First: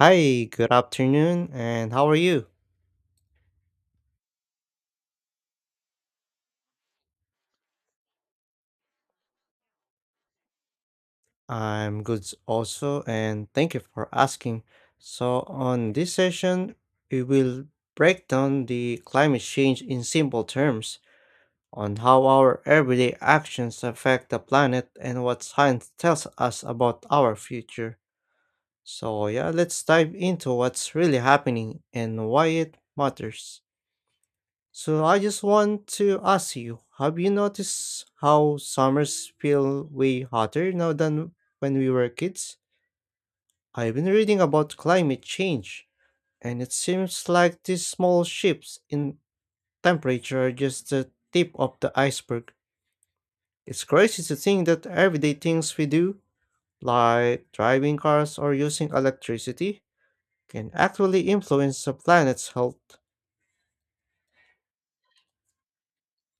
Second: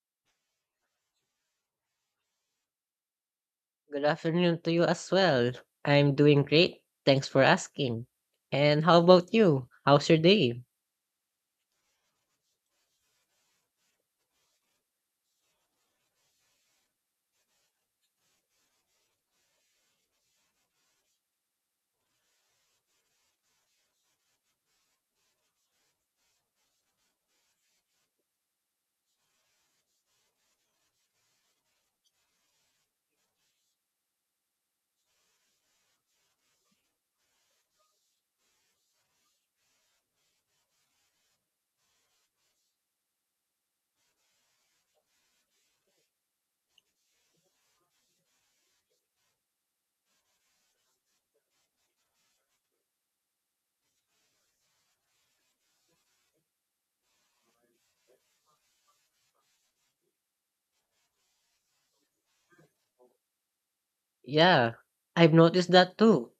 Hi, good afternoon, and how are you? Good afternoon to you as well. I'm doing great. Thanks for asking. And how about you? How's your day? I'm good also, and thank you for asking. So, on this session, we will break down the climate change in simple terms on how our everyday actions affect the planet and what science tells us about our future. So, yeah, let's dive into what's really happening and why it matters. So I just want to ask you, have you noticed how summers feel way hotter now than when we were kids? I've been reading about climate change, and it seems like these small shifts in temperature are just the tip of the iceberg. It's crazy to think that everyday things we do, like driving cars or using electricity, can actually influence the planet's health. Yeah, I've noticed that too.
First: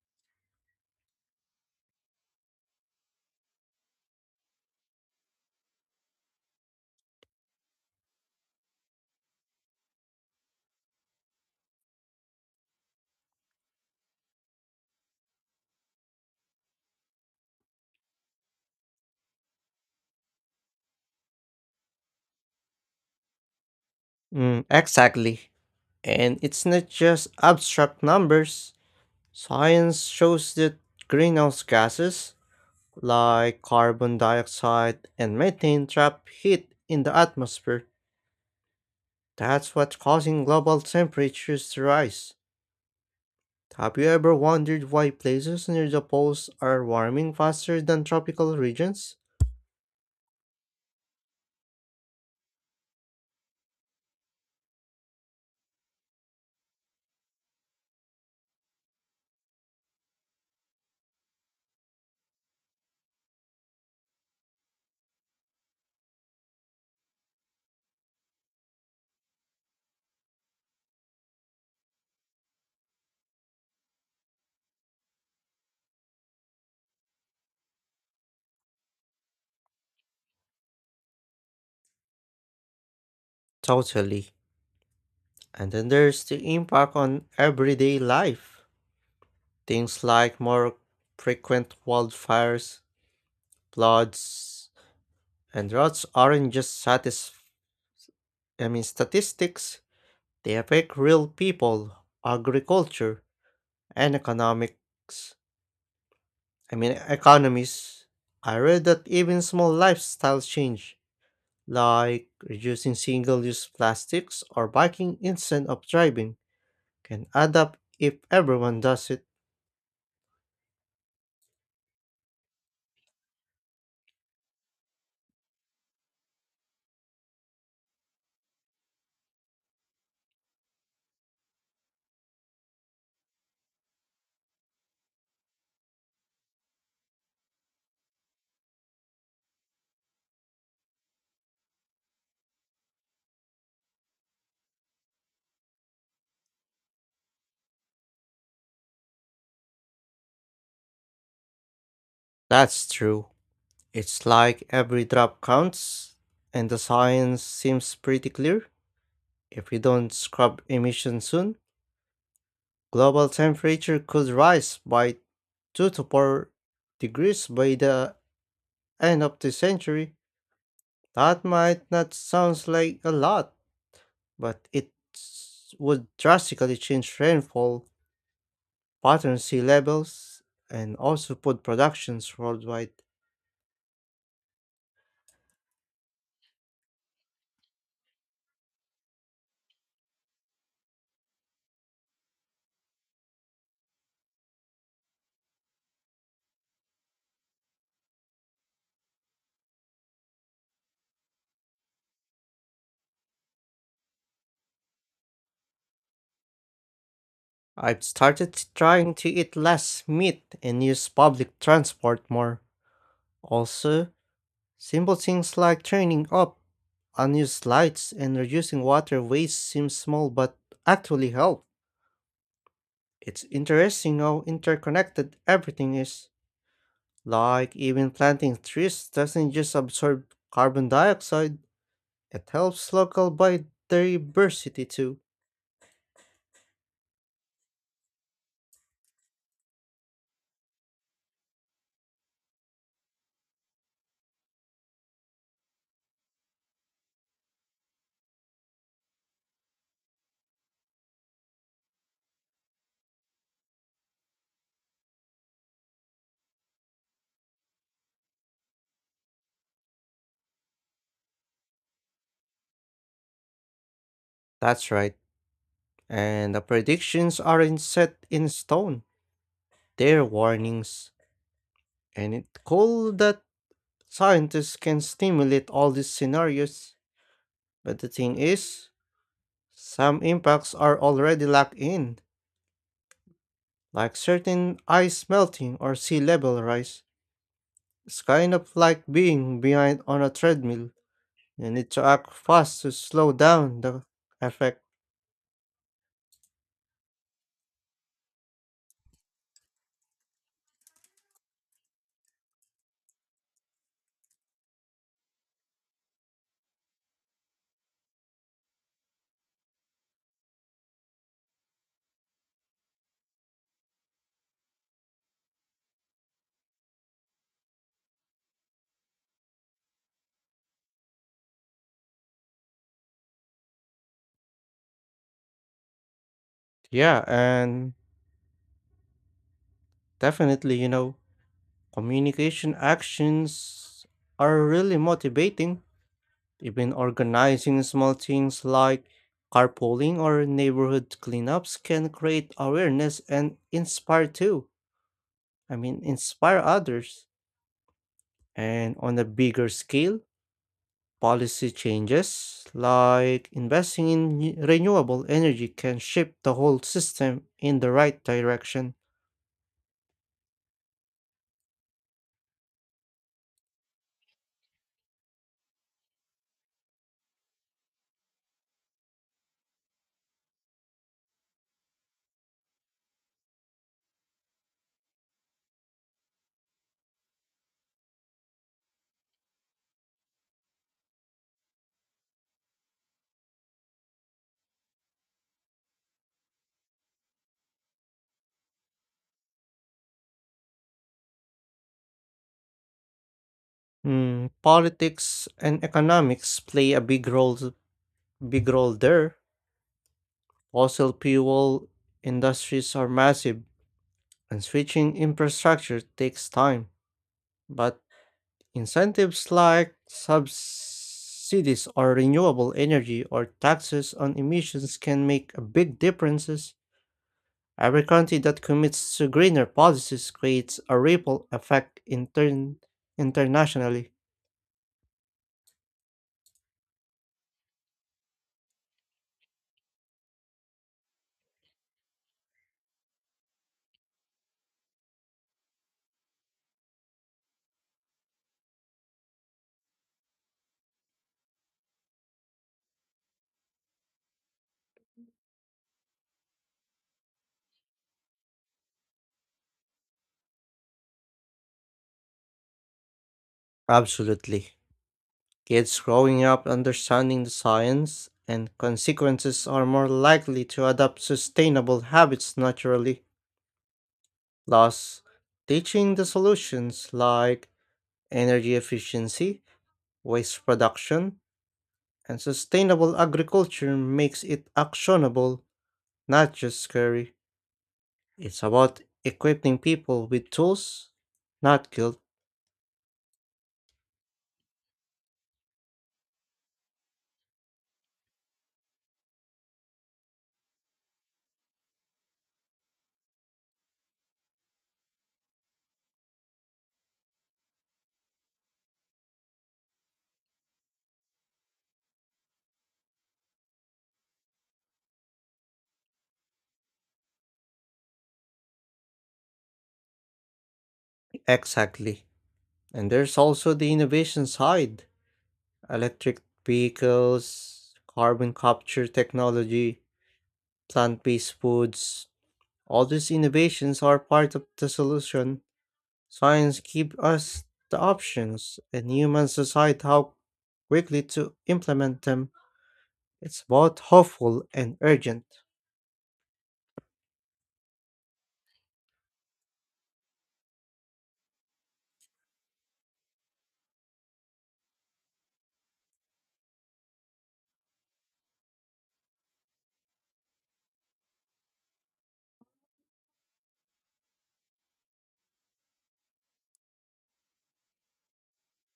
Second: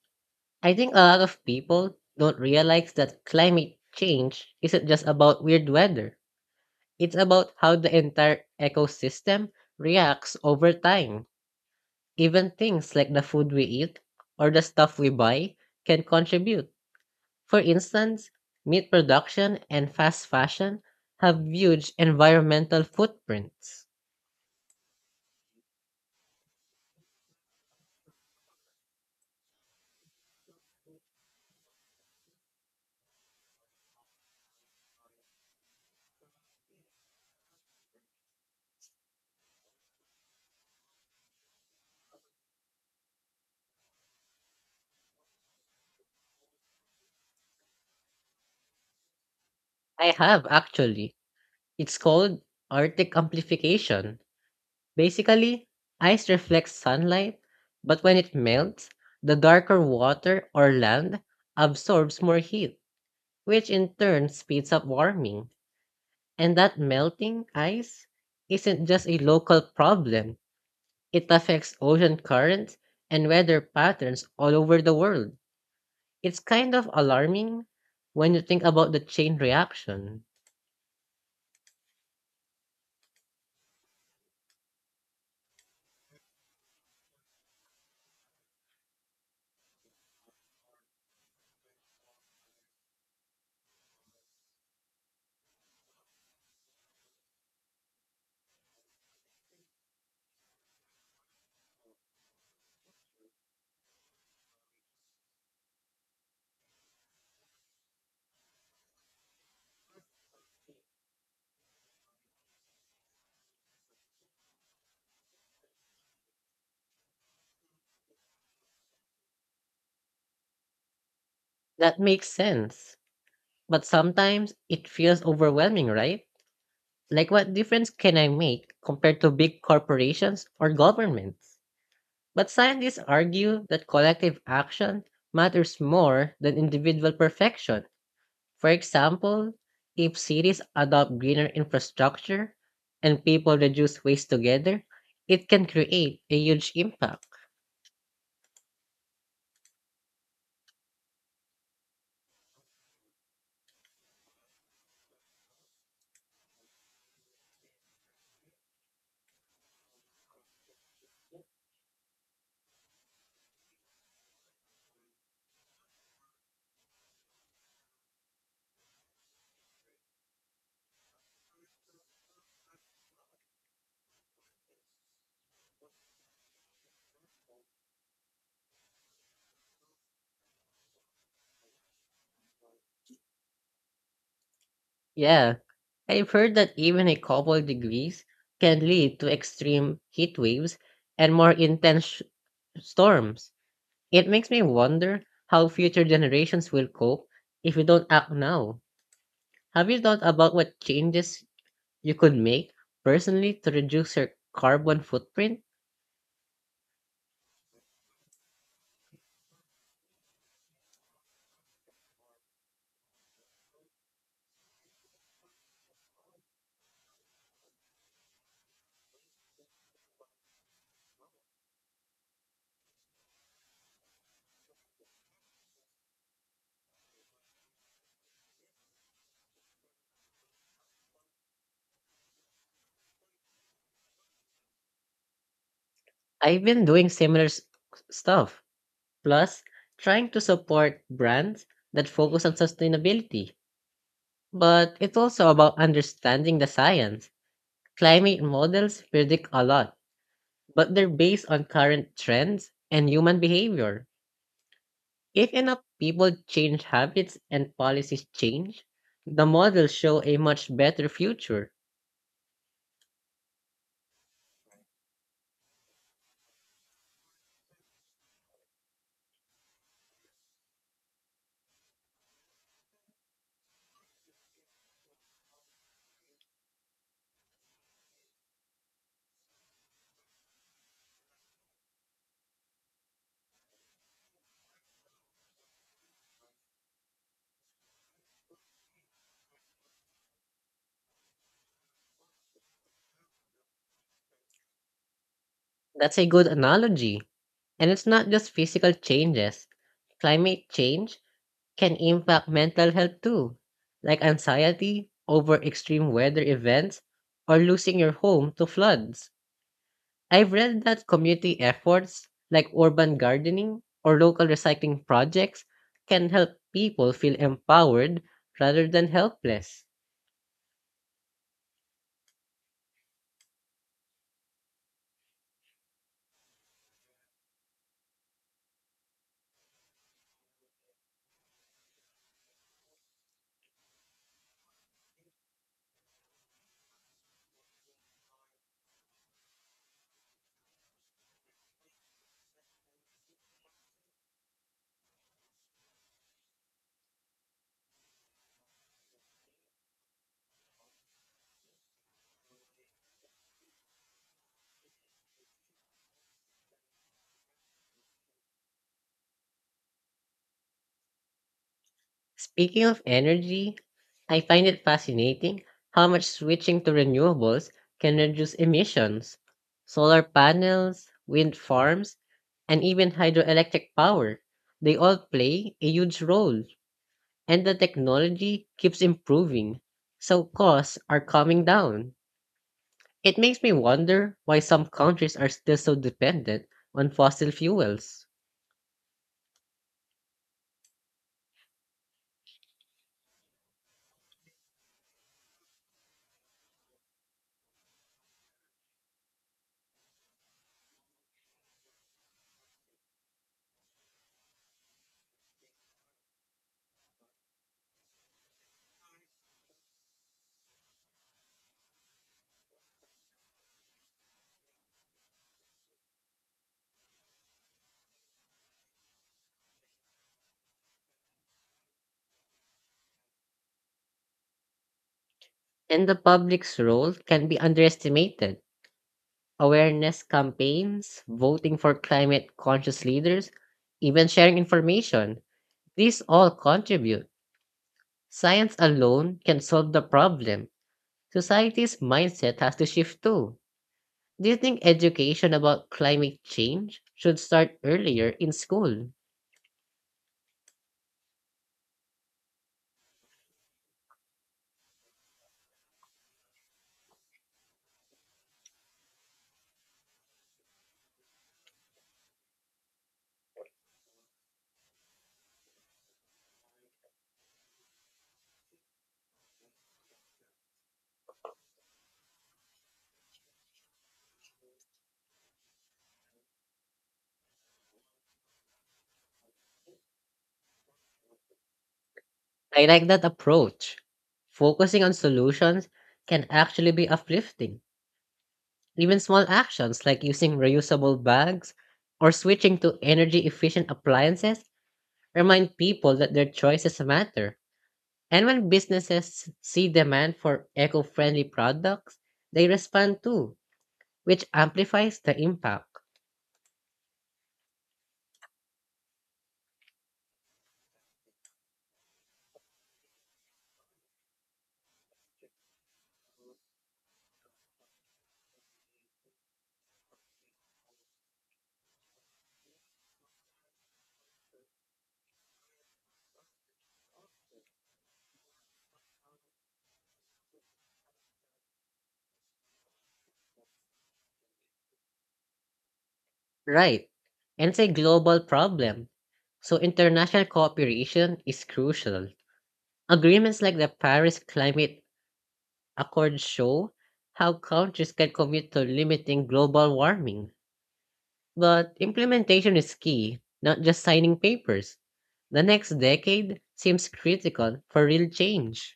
I think a lot of people don't realize that climate change isn't just about weird weather. It's about how the entire ecosystem reacts over time. Even things like the food we eat or the stuff we buy can contribute. For instance, meat production and fast fashion have huge environmental footprints. Mm, exactly. And it's not just abstract numbers. Science shows that greenhouse gases, like carbon dioxide and methane, trap heat in the atmosphere. That's what's causing global temperatures to rise. Have you ever wondered why places near the poles are warming faster than tropical regions? I have actually. It's called Arctic amplification. Basically, ice reflects sunlight, but when it melts, the darker water or land absorbs more heat, which in turn speeds up warming. And that melting ice isn't just a local problem, it affects ocean currents and weather patterns all over the world. It's kind of alarming when you think about the chain reaction. Totally. And then there's the impact on everyday life. Things like more frequent wildfires, floods, and droughts aren't just satisfying, I mean, statistics, they affect real people, agriculture, and economics. I mean, economies. I read that even small lifestyle change, like reducing single use plastics or biking instead of driving, can add up if everyone does it. That makes sense. But sometimes it feels overwhelming, right? Like, what difference can I make compared to big corporations or governments? But scientists argue that collective action matters more than individual perfection. For example, if cities adopt greener infrastructure and people reduce waste together, it can create a huge impact. That's true. It's like every drop counts, and the science seems pretty clear. If we don't scrub emissions soon, global temperature could rise by 2 to 4 degrees by the end of the century. That might not sound like a lot, but it would drastically change rainfall patterns, sea levels, and also food productions worldwide. Yeah, I've heard that even a couple degrees can lead to extreme heat waves and more intense storms. It makes me wonder how future generations will cope if we don't act now. Have you thought about what changes you could make personally to reduce your carbon footprint? I've started trying to eat less meat and use public transport more. Also, simple things like turning up unused lights and reducing water waste seem small but actually help. It's interesting how interconnected everything is. Like even planting trees doesn't just absorb carbon dioxide, it helps local biodiversity too. I've been doing similar stuff, plus trying to support brands that focus on sustainability. But it's also about understanding the science. Climate models predict a lot, but they're based on current trends and human behavior. If enough people change habits and policies change, the models show a much better future. That's right. And the predictions aren't set in stone. They're warnings. And it's cool that scientists can stimulate all these scenarios. But the thing is, some impacts are already locked in, like certain ice melting or sea level rise. It's kind of like being behind on a treadmill. You need to act fast to slow down the effect. That's a good analogy. And it's not just physical changes, climate change can impact mental health too, like anxiety over extreme weather events or losing your home to floods. I've read that community efforts like urban gardening or local recycling projects can help people feel empowered rather than helpless. Yeah, and definitely, communication actions are really motivating. Even organizing small things like carpooling or neighborhood cleanups can create awareness and inspire too. I mean, inspire others. And on a bigger scale, policy changes like investing in renewable energy can shift the whole system in the right direction. Speaking of energy, I find it fascinating how much switching to renewables can reduce emissions. Solar panels, wind farms, and even hydroelectric power, they all play a huge role, and the technology keeps improving, so costs are coming down. It makes me wonder why some countries are still so dependent on fossil fuels. Mm, politics and economics play a big role there. Fossil fuel industries are massive and switching infrastructure takes time, but incentives like subsidies or renewable energy or taxes on emissions can make a big differences. Every country that commits to greener policies creates a ripple effect internationally. And the public's role can be underestimated. Awareness campaigns, voting for climate conscious leaders, even sharing information. These all contribute. Science alone can solve the problem. Society's mindset has to shift too. Do you think education about climate change should start earlier in school? Absolutely. Kids growing up understanding the science and consequences are more likely to adopt sustainable habits naturally. Thus, teaching the solutions like energy efficiency, waste production and sustainable agriculture makes it actionable, not just scary. It's about equipping people with tools, not guilt. I like that approach. Focusing on solutions can actually be uplifting. Even small actions like using reusable bags or switching to energy efficient appliances remind people that their choices matter. And when businesses see demand for eco friendly products, they respond too, which amplifies the impact. Exactly. And there's also the innovation side: electric vehicles, carbon capture technology, plant based foods. All these innovations are part of the solution. Science gives us the options, and humans decide how quickly to implement them. It's both hopeful and urgent. Right. And it's a global problem. So international cooperation is crucial. Agreements like the Paris Climate accords show how countries can commit to limiting global warming. But implementation is key, not just signing papers. The next decade seems critical for real change.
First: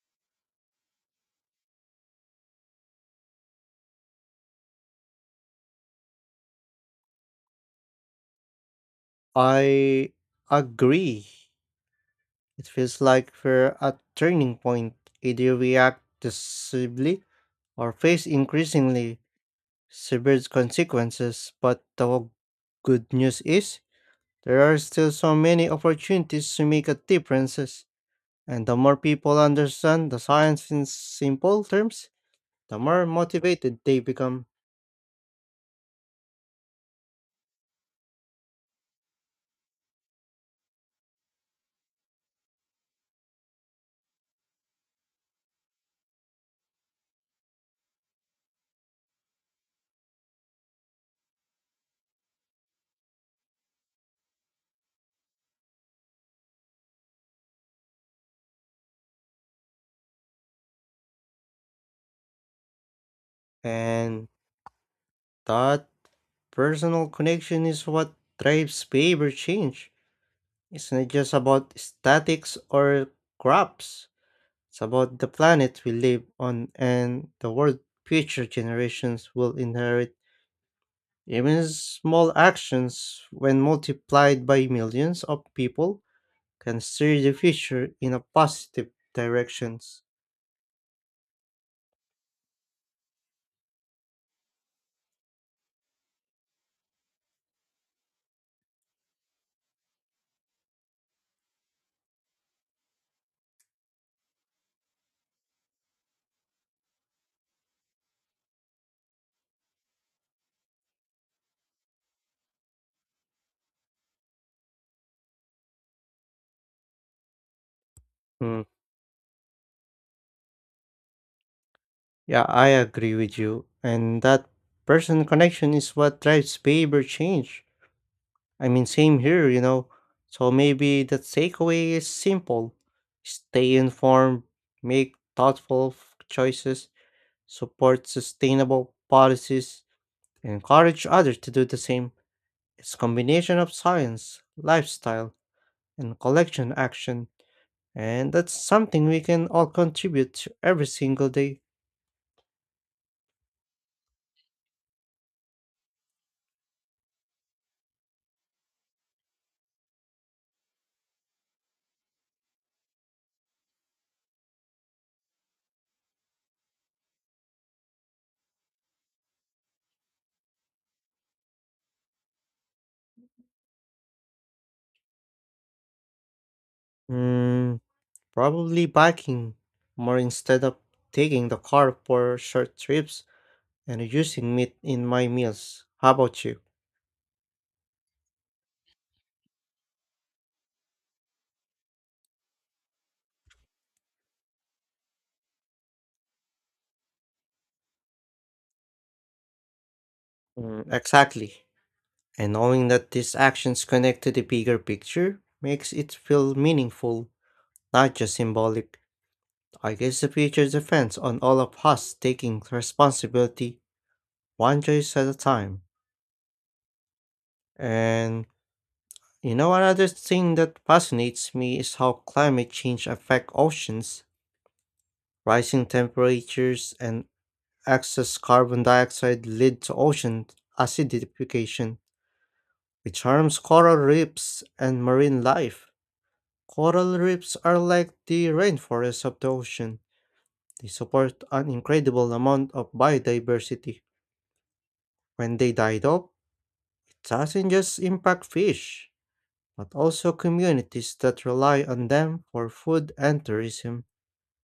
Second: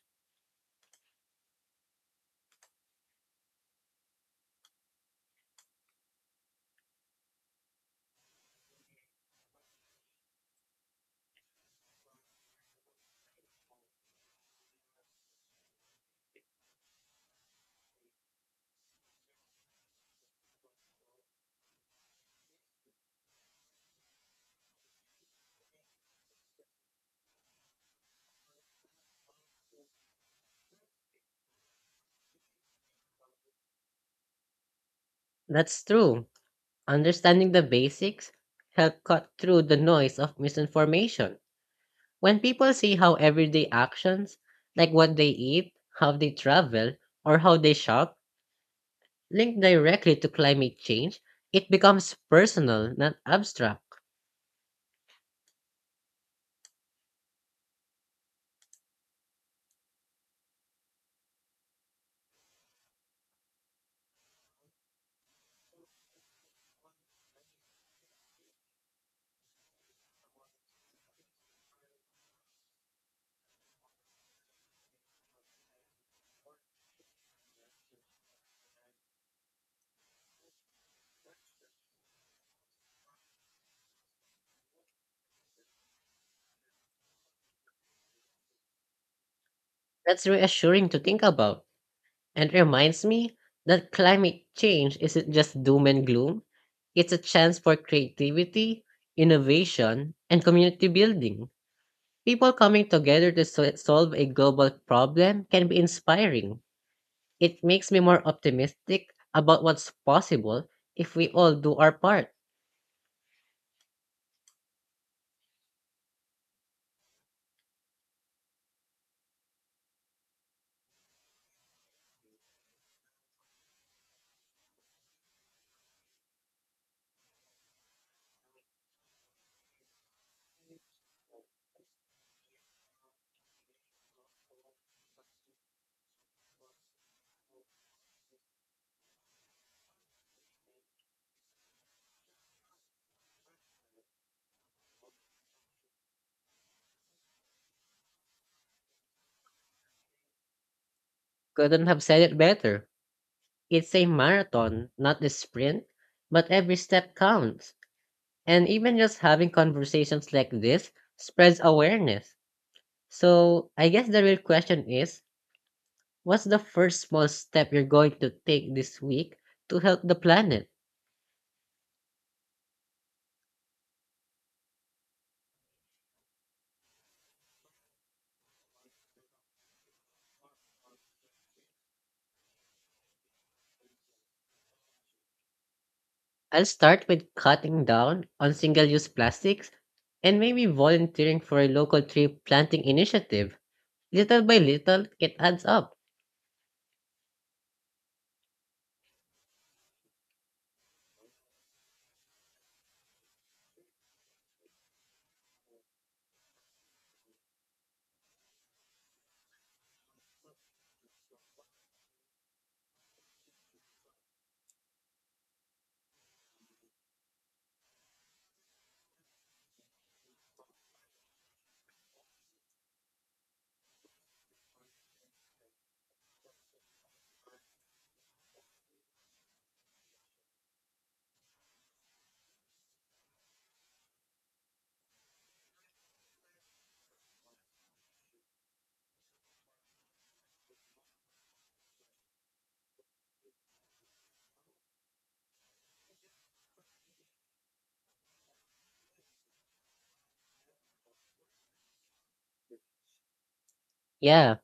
I agree. It feels like we're at turning point. Either we act decisively or face increasingly severe consequences. But the good news is there are still so many opportunities to make a difference. And the more people understand the science in simple terms, the more motivated they become. That's true. Understanding the basics help cut through the noise of misinformation. When people see how everyday actions, like what they eat, how they travel, or how they shop, link directly to climate change, it becomes personal, not abstract. And that personal connection is what drives behavior change. It's not just about statics or crops. It's about the planet we live on and the world future generations will inherit. Even small actions, when multiplied by millions of people, can steer the future in a positive directions. That's reassuring to think about and reminds me that climate change isn't just doom and gloom, it's a chance for creativity, innovation, and community building. People coming together to solve a global problem can be inspiring. It makes me more optimistic about what's possible if we all do our part. Hmm. Yeah, I agree with you. And that personal connection is what drives behavior change. I mean, same here. So maybe the takeaway is simple: stay informed, make thoughtful choices, support sustainable policies, and encourage others to do the same. It's a combination of science, lifestyle, and collection action. And that's something we can all contribute to every single day. Couldn't have said it better. It's a marathon, not a sprint, but every step counts. And even just having conversations like this spreads awareness. So I guess the real question is, what's the first small step you're going to take this week to help the planet? Mm, probably biking more instead of taking the car for short trips and using meat in my meals. How about you? I'll start with cutting down on single use plastics and maybe volunteering for a local tree planting initiative. Little by little, it adds up. Mm, exactly. And knowing that these actions connect to the bigger picture makes it feel meaningful, not just symbolic. I guess the future depends on all of us taking responsibility one choice at a time. And you know another thing that fascinates me is how climate change affects oceans. Rising temperatures and excess carbon dioxide lead to ocean acidification, which harms coral reefs and marine life. Coral reefs are like the rainforests of the ocean. They support an incredible amount of biodiversity. When they died off, it doesn't just impact fish, but also communities that rely on them for food and tourism. Yeah,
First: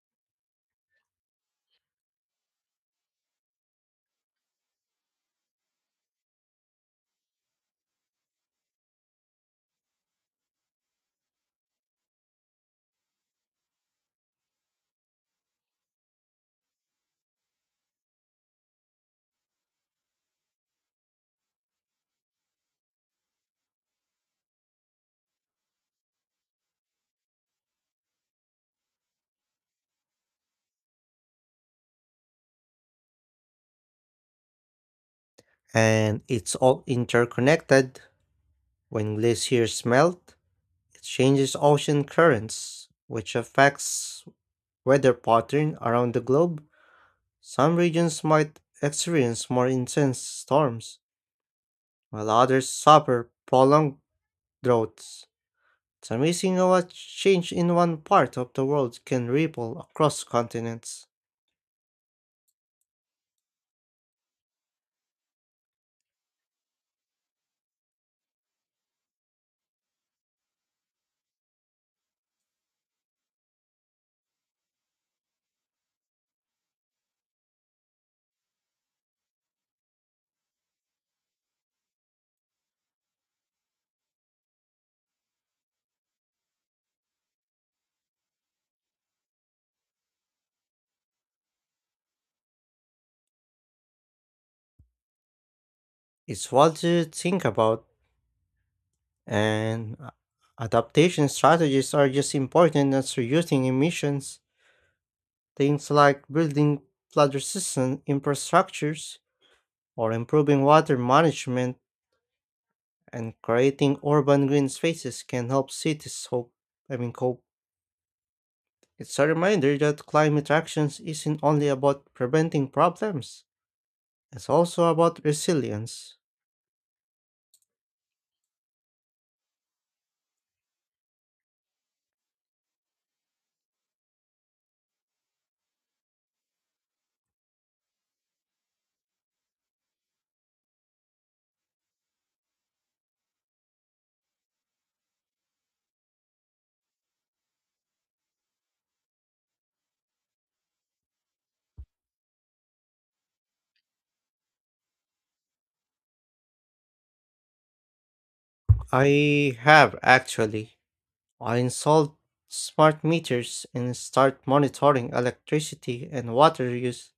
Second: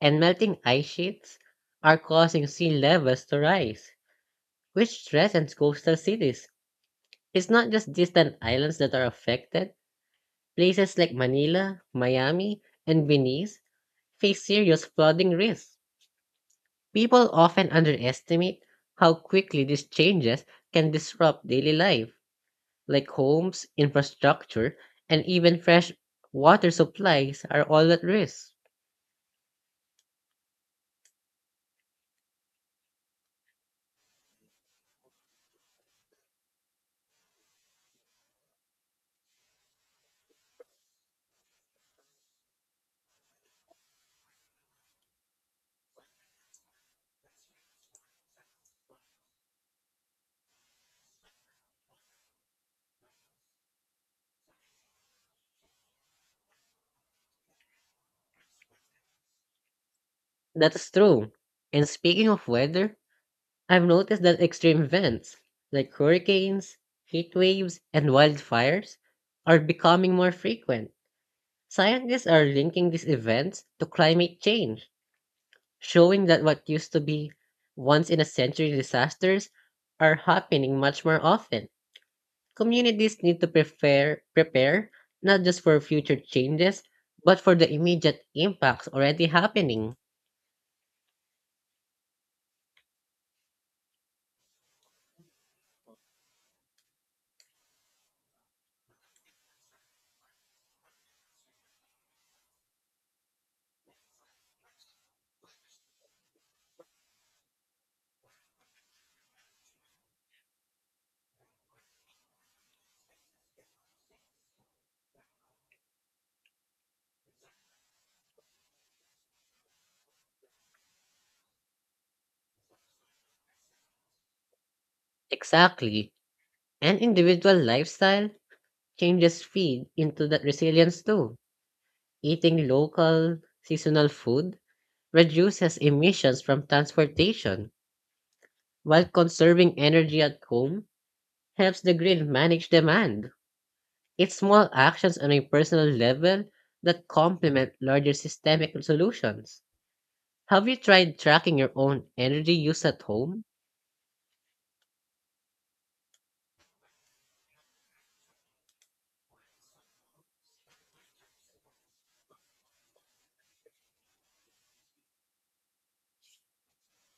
and melting ice sheets are causing sea levels to rise, which threatens coastal cities. It's not just distant islands that are affected. Places like Manila, Miami, and Venice face serious flooding risks. People often underestimate how quickly these changes can disrupt daily life, like homes, infrastructure, and even fresh water supplies are all at risk. And it's all interconnected. When glaciers melt, it changes ocean currents, which affects weather pattern around the globe. Some regions might experience more intense storms, while others suffer prolonged droughts. It's amazing how a change in one part of the world can ripple across That is continents. true. And speaking of weather, I've noticed that extreme events like hurricanes, heat waves, and wildfires are becoming more frequent. Scientists are linking these events to climate change, showing that what used to be once in a century disasters are happening much more often. Communities need to prepare not just for future changes, but for the immediate impacts already happening. It's what to think about, and a- adaptation strategies are just important as reducing emissions. Things like building flood resistant infrastructures or improving water management and creating urban green spaces can help cities hope, I mean, cope. It's a reminder that climate actions isn't only about preventing problems, it's also about Exactly. resilience. And individual lifestyle changes feed into that resilience too. Eating local, seasonal food reduces emissions from transportation while conserving energy at home helps the grid manage demand. It's small actions on a personal level that complement larger systemic solutions. Have you tried tracking your own energy use at home? I have actually. I installed smart meters and start monitoring electricity and water use.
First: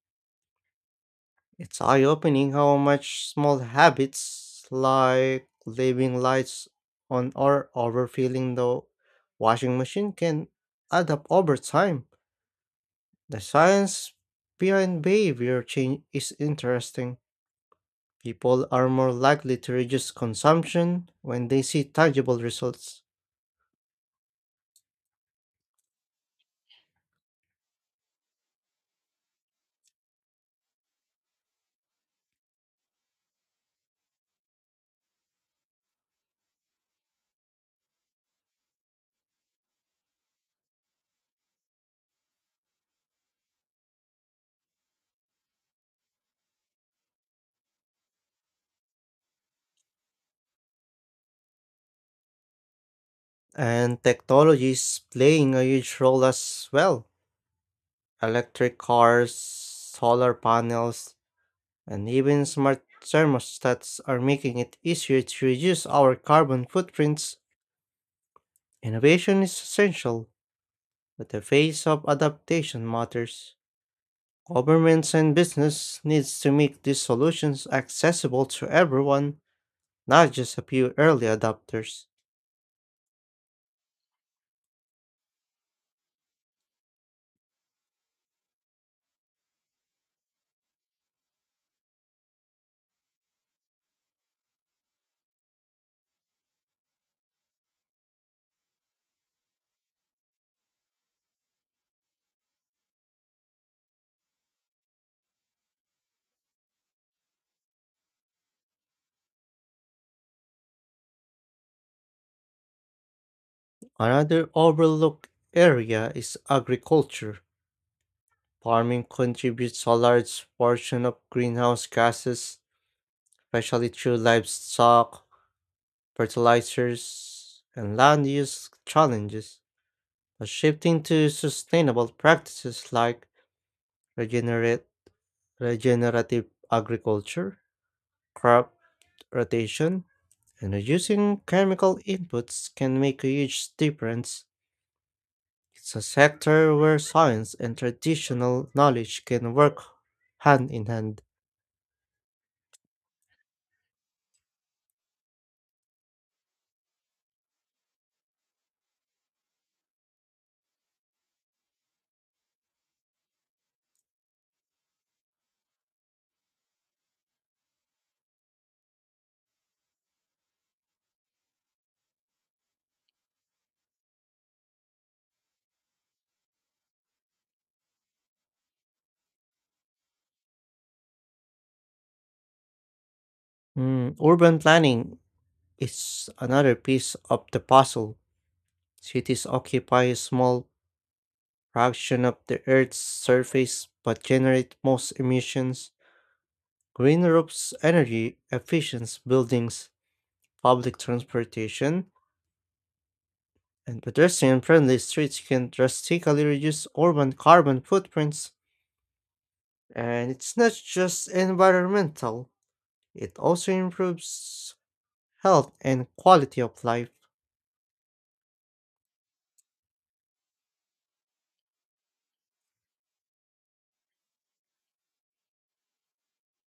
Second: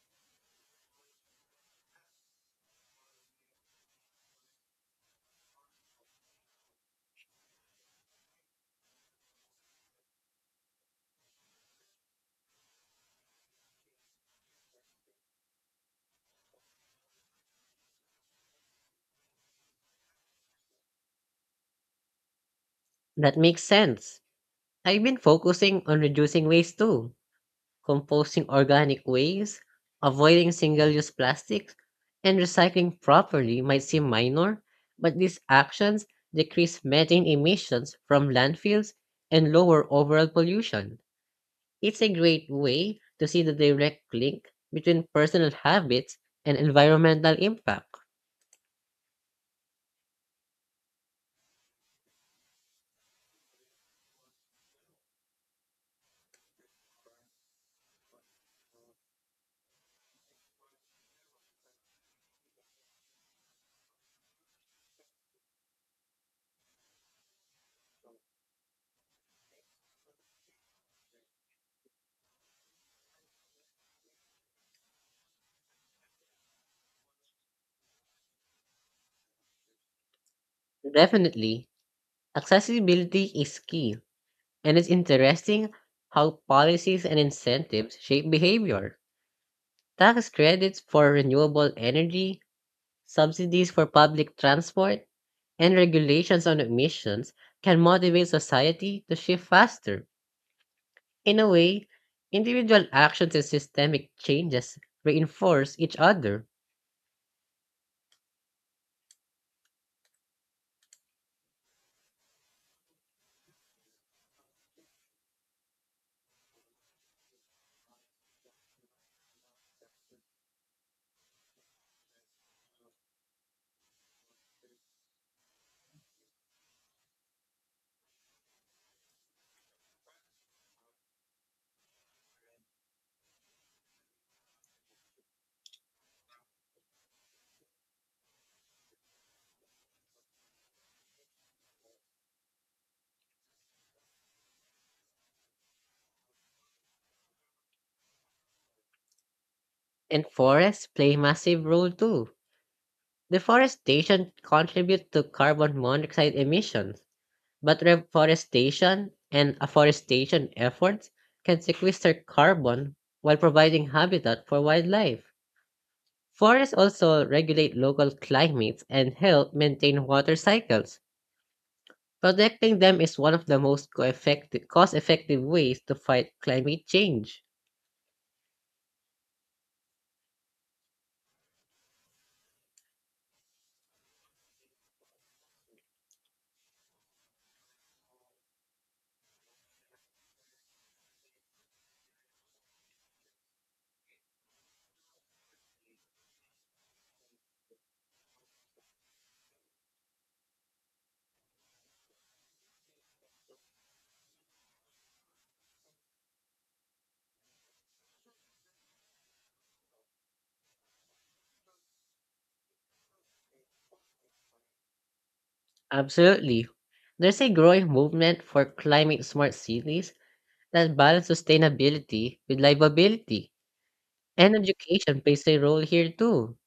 It's eye-opening how much small habits like leaving lights on or overfilling the washing machine can add up over time. The science behind behavior change is interesting. People are more likely to reduce consumption when they see tangible results. That makes sense. I've been focusing on reducing waste too. Composting organic waste, avoiding single-use plastics, and recycling properly might seem minor, but these actions decrease methane emissions from landfills and lower overall pollution. It's a great way to see the direct link between personal habits and environmental impact. And technology is playing a huge role as well. Electric cars, solar panels, and even smart thermostats are making it easier to reduce our carbon footprints. Innovation is essential, but the pace of adaptation matters. Governments and business needs to make these solutions accessible to everyone, not just a few early Definitely, adopters. accessibility is key, and it's interesting how policies and incentives shape behavior. Tax credits for renewable energy, subsidies for public transport, and regulations on emissions can motivate society to shift faster. In a way, individual actions and systemic changes reinforce each other, Another overlooked area is agriculture. Farming contributes a large portion of greenhouse gases, especially through livestock, fertilizers, and land use challenges, but shifting to sustainable practices like regenerate, regenerative agriculture, crop rotation, and reducing chemical inputs can make a huge difference. It's a sector where science and traditional knowledge can work and hand in forests play a hand. massive role too. Deforestation contributes to carbon monoxide emissions, but reforestation and afforestation efforts can sequester carbon while providing habitat for wildlife. Forests also regulate local climates and help maintain water cycles. Protecting them is one of the most cost-effective ways to fight climate change. Mm, urban planning is another piece of the puzzle. Cities occupy a small fraction of the Earth's surface but generate most emissions. Green roofs, energy efficient buildings, public transportation, and pedestrian friendly streets can drastically reduce urban carbon footprints. And it's not just environmental, it also improves health and quality Absolutely. of life. There's a growing movement for climate-smart cities that balance sustainability with livability. And education plays a role here too.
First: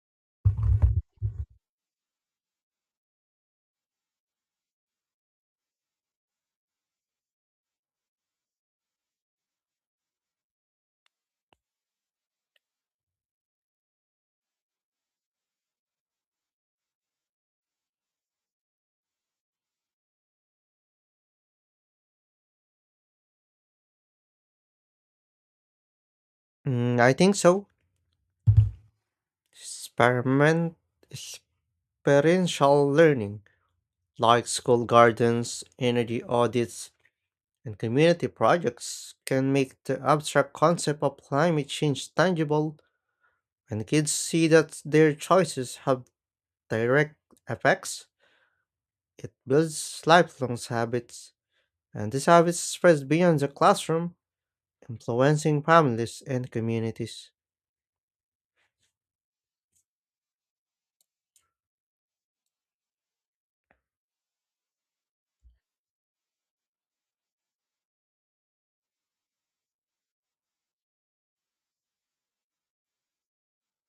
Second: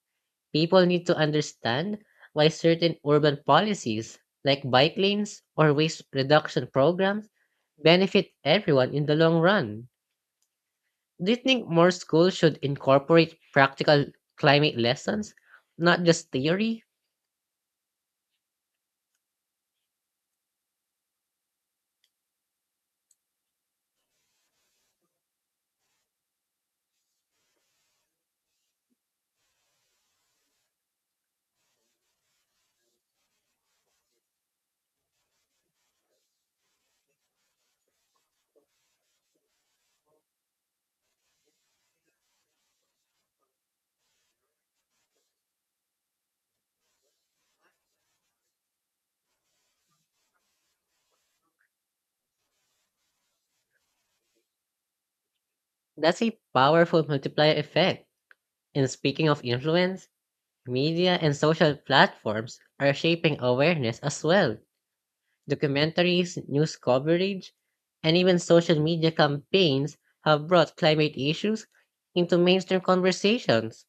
People need to understand why certain urban policies, like bike lanes or waste reduction programs, benefit everyone in the long run. Do you think more schools should incorporate practical climate lessons, not just theory? Mm, I think so. Experiment, experiential learning, like school gardens, energy audits, and community projects can make the abstract concept of climate change tangible when kids see that their choices have direct effects. It builds lifelong habits, and these habits spread beyond the classroom, influencing That's families a and powerful communities. multiplier effect. And speaking of influence, media and social platforms are shaping awareness as well. Documentaries, news coverage, and even social media campaigns have brought climate issues into mainstream conversations.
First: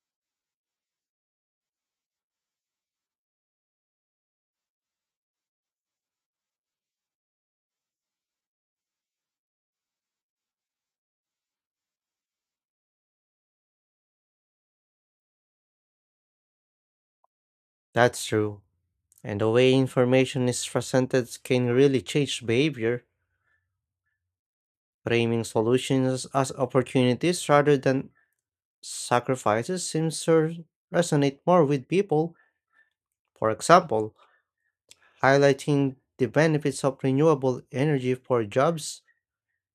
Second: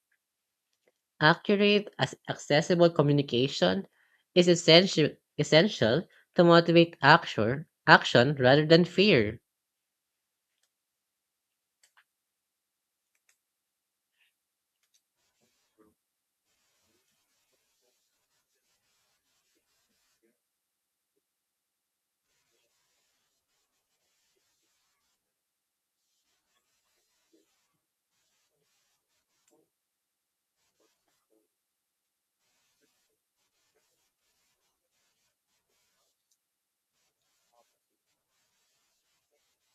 Accurate, as accessible communication is essential to motivate action rather than fear, That's true. And the way information is presented can really change behavior. Framing solutions as opportunities rather than sacrifices seems to resonate more with people. For example, highlighting the benefits of renewable energy for jobs,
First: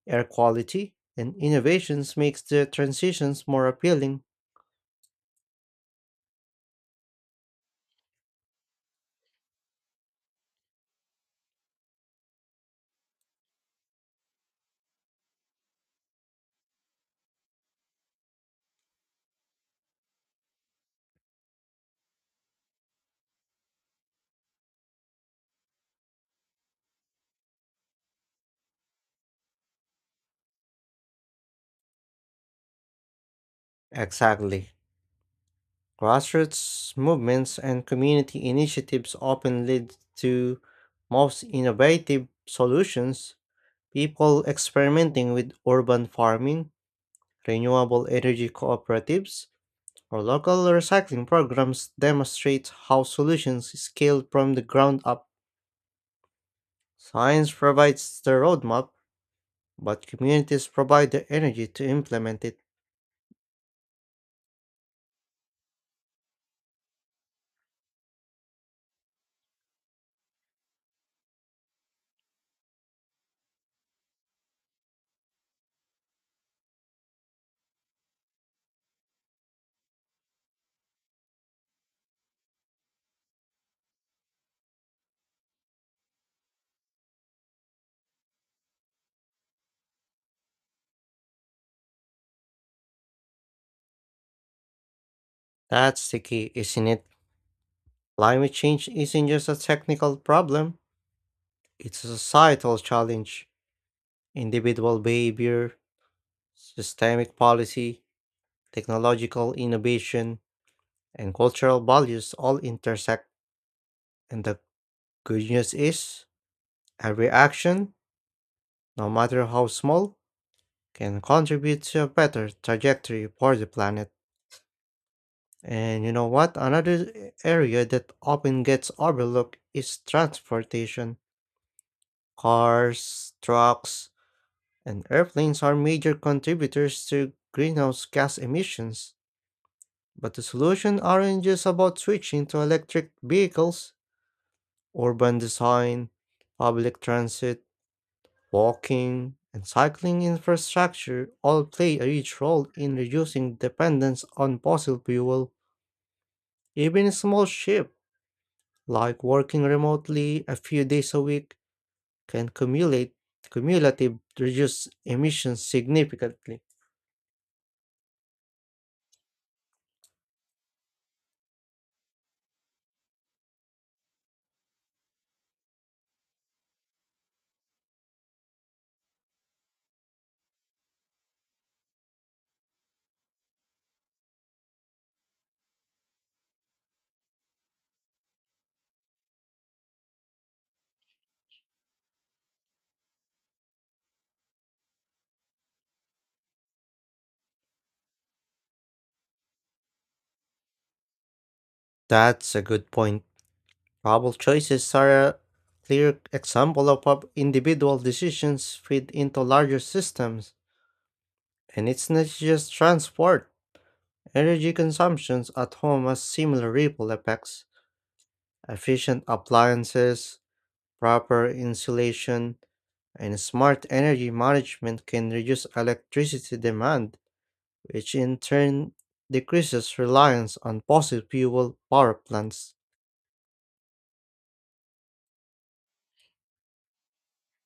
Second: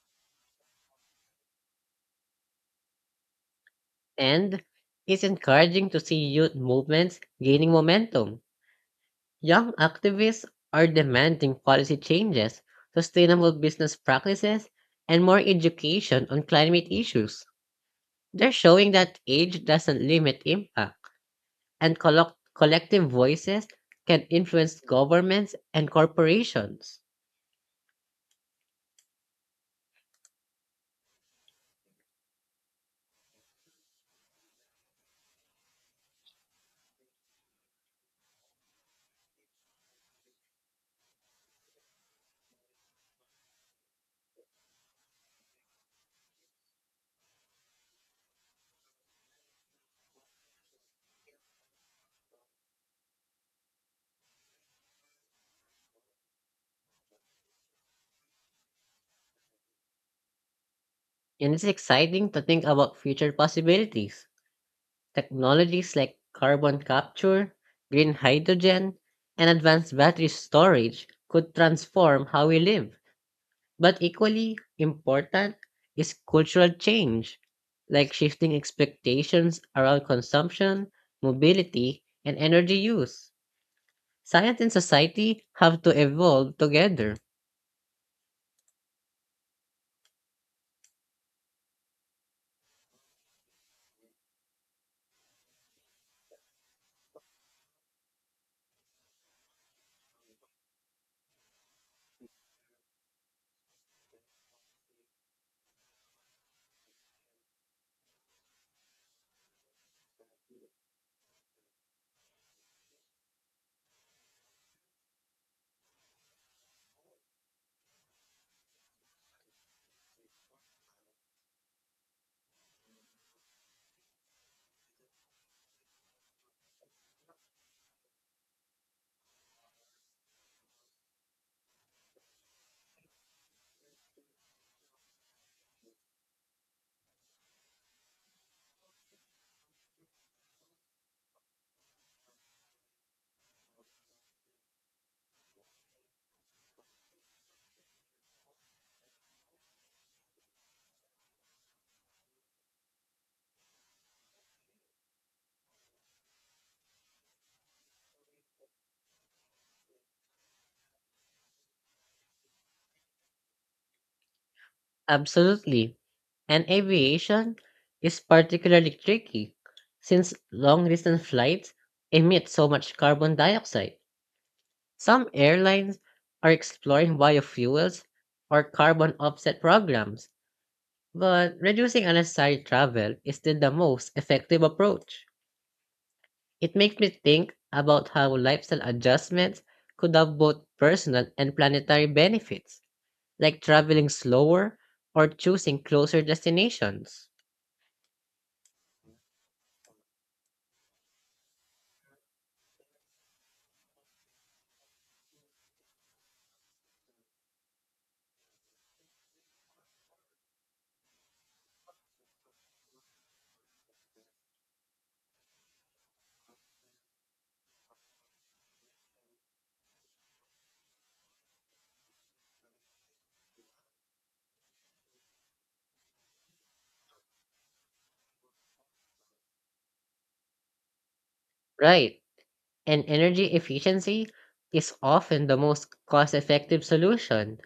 air quality, and innovations makes the transitions more appealing. and it's encouraging to see youth movements gaining momentum. Young activists are demanding policy changes, sustainable business practices, and more education on climate issues. They're showing that age doesn't limit impact, and collective voices can influence governments and corporations. Exactly. Grassroots movements and community initiatives often lead to most innovative solutions. People experimenting with urban farming, renewable energy cooperatives, or local recycling programs demonstrate how solutions scale from the ground up. Science provides the roadmap, but communities provide the And it's energy to exciting to implement it. think about future possibilities. Technologies like carbon capture, green hydrogen, and advanced battery storage could transform how we live. But equally important is cultural change, like shifting expectations around consumption, mobility, and energy use. Science and society have to evolve together. That's the key, isn't it? Climate change isn't just a technical problem, it's a societal challenge. Individual behavior, systemic policy, technological innovation, and cultural values all intersect. And the good news is, every action, no matter how small, can contribute to a better trajectory for the planet. And you know what? Another area that often gets overlooked is transportation. Cars, trucks, and airplanes are major contributors to greenhouse gas emissions. But the solution aren't just about switching to electric vehicles. Urban design, public transit, walking, and cycling infrastructure all play a huge role in reducing dependence on fossil fuel. Even a small shift like working remotely a few days a week can cumulate cumulative reduce emissions Absolutely. significantly. And aviation is particularly tricky since long distance flights emit so much carbon dioxide. Some airlines are exploring biofuels or carbon offset programs, but reducing unnecessary travel is still the most effective approach. It makes me think about how lifestyle adjustments could have both personal and planetary benefits, like traveling slower or choosing closer destinations. That's a good point. Travel choices are a clear example of how individual decisions fit into larger systems. And it's not just transport. Energy consumptions at home has similar ripple effects. Efficient appliances, proper insulation, and smart energy management can reduce electricity demand which in turn decreases reliance on fossil fuel power Right. plants. And energy efficiency is often the most cost effective solution.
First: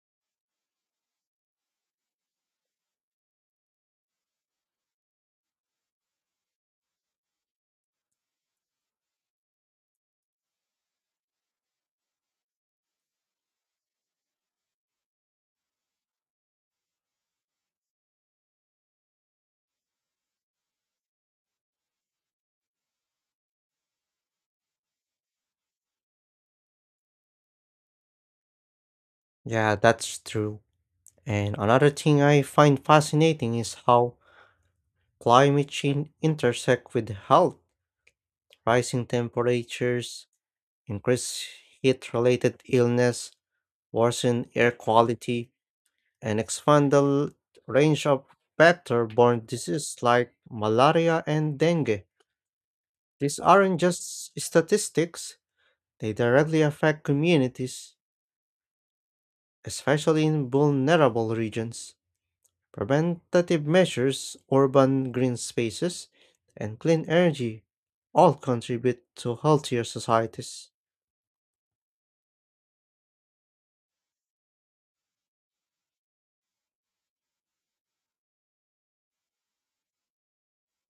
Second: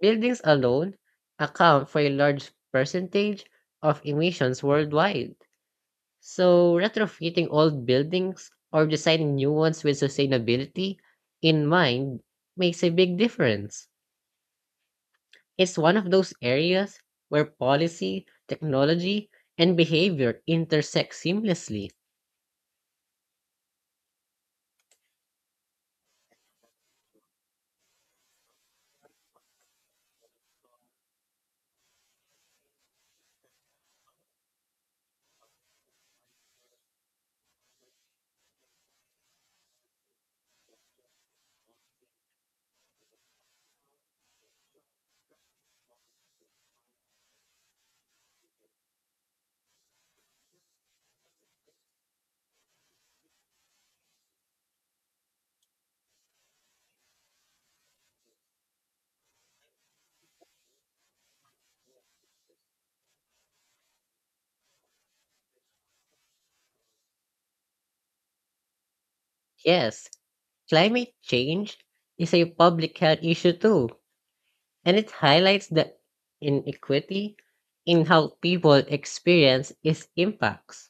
Buildings alone account for a large percentage of emissions worldwide. So, retrofitting old buildings or designing new ones with sustainability in mind makes a big difference. It's one of those areas where policy, technology, and behavior intersect seamlessly. Yeah, that's true. And another thing I find fascinating is how climate change intersect with health. Rising temperatures, increased heat-related illness, worsen air quality, and expand the range of vector-borne diseases like malaria and dengue. These aren't just statistics, they directly affect communities especially in vulnerable regions. Preventative measures, urban green spaces, and clean energy all contribute to healthier Yes, societies. climate change is a public health issue too, and it highlights the inequity in how people experience its impacts.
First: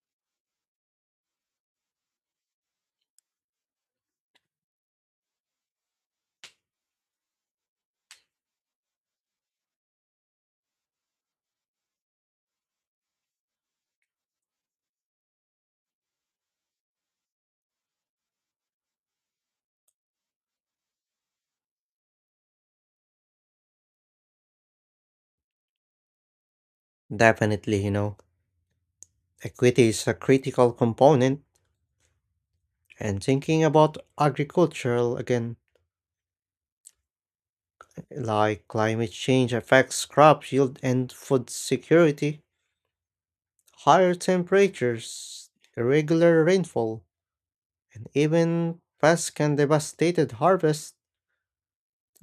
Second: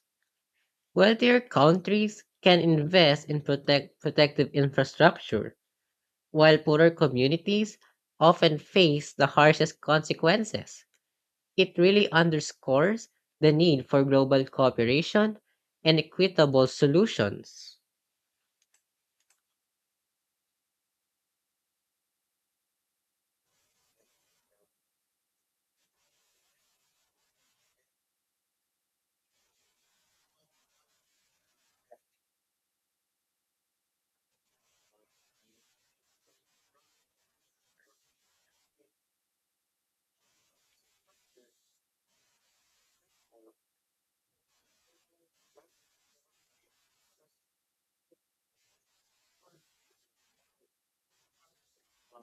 Wealthier countries can invest in protective infrastructure, while poorer communities often face the harshest consequences. It really underscores the need for global cooperation and equitable solutions. Definitely, equity is a critical component, and thinking about agricultural again, like climate change affects crop yield and food security, higher temperatures, irregular rainfall, and even pests can devastate harvests.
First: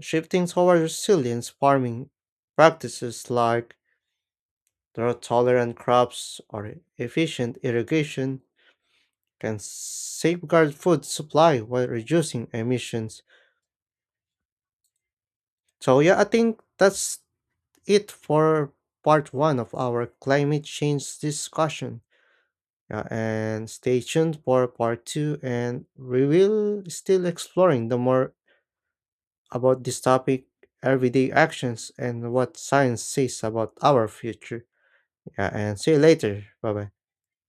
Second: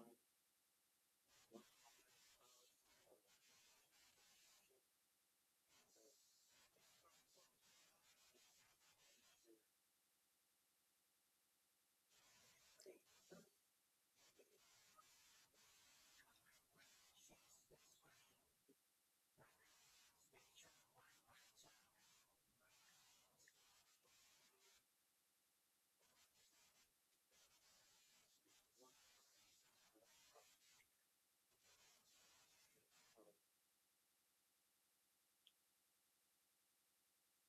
Shifting toward resilient farming practices like drought-tolerant crops or efficient irrigation can safeguard food supply while reducing emissions. So yeah, I think that's it for part one of our climate change discussion. Yeah, and stay tuned for part two, and we will still exploring the more about this topic, everyday actions, and what science says about our future. Yeah, and see you later. Bye bye.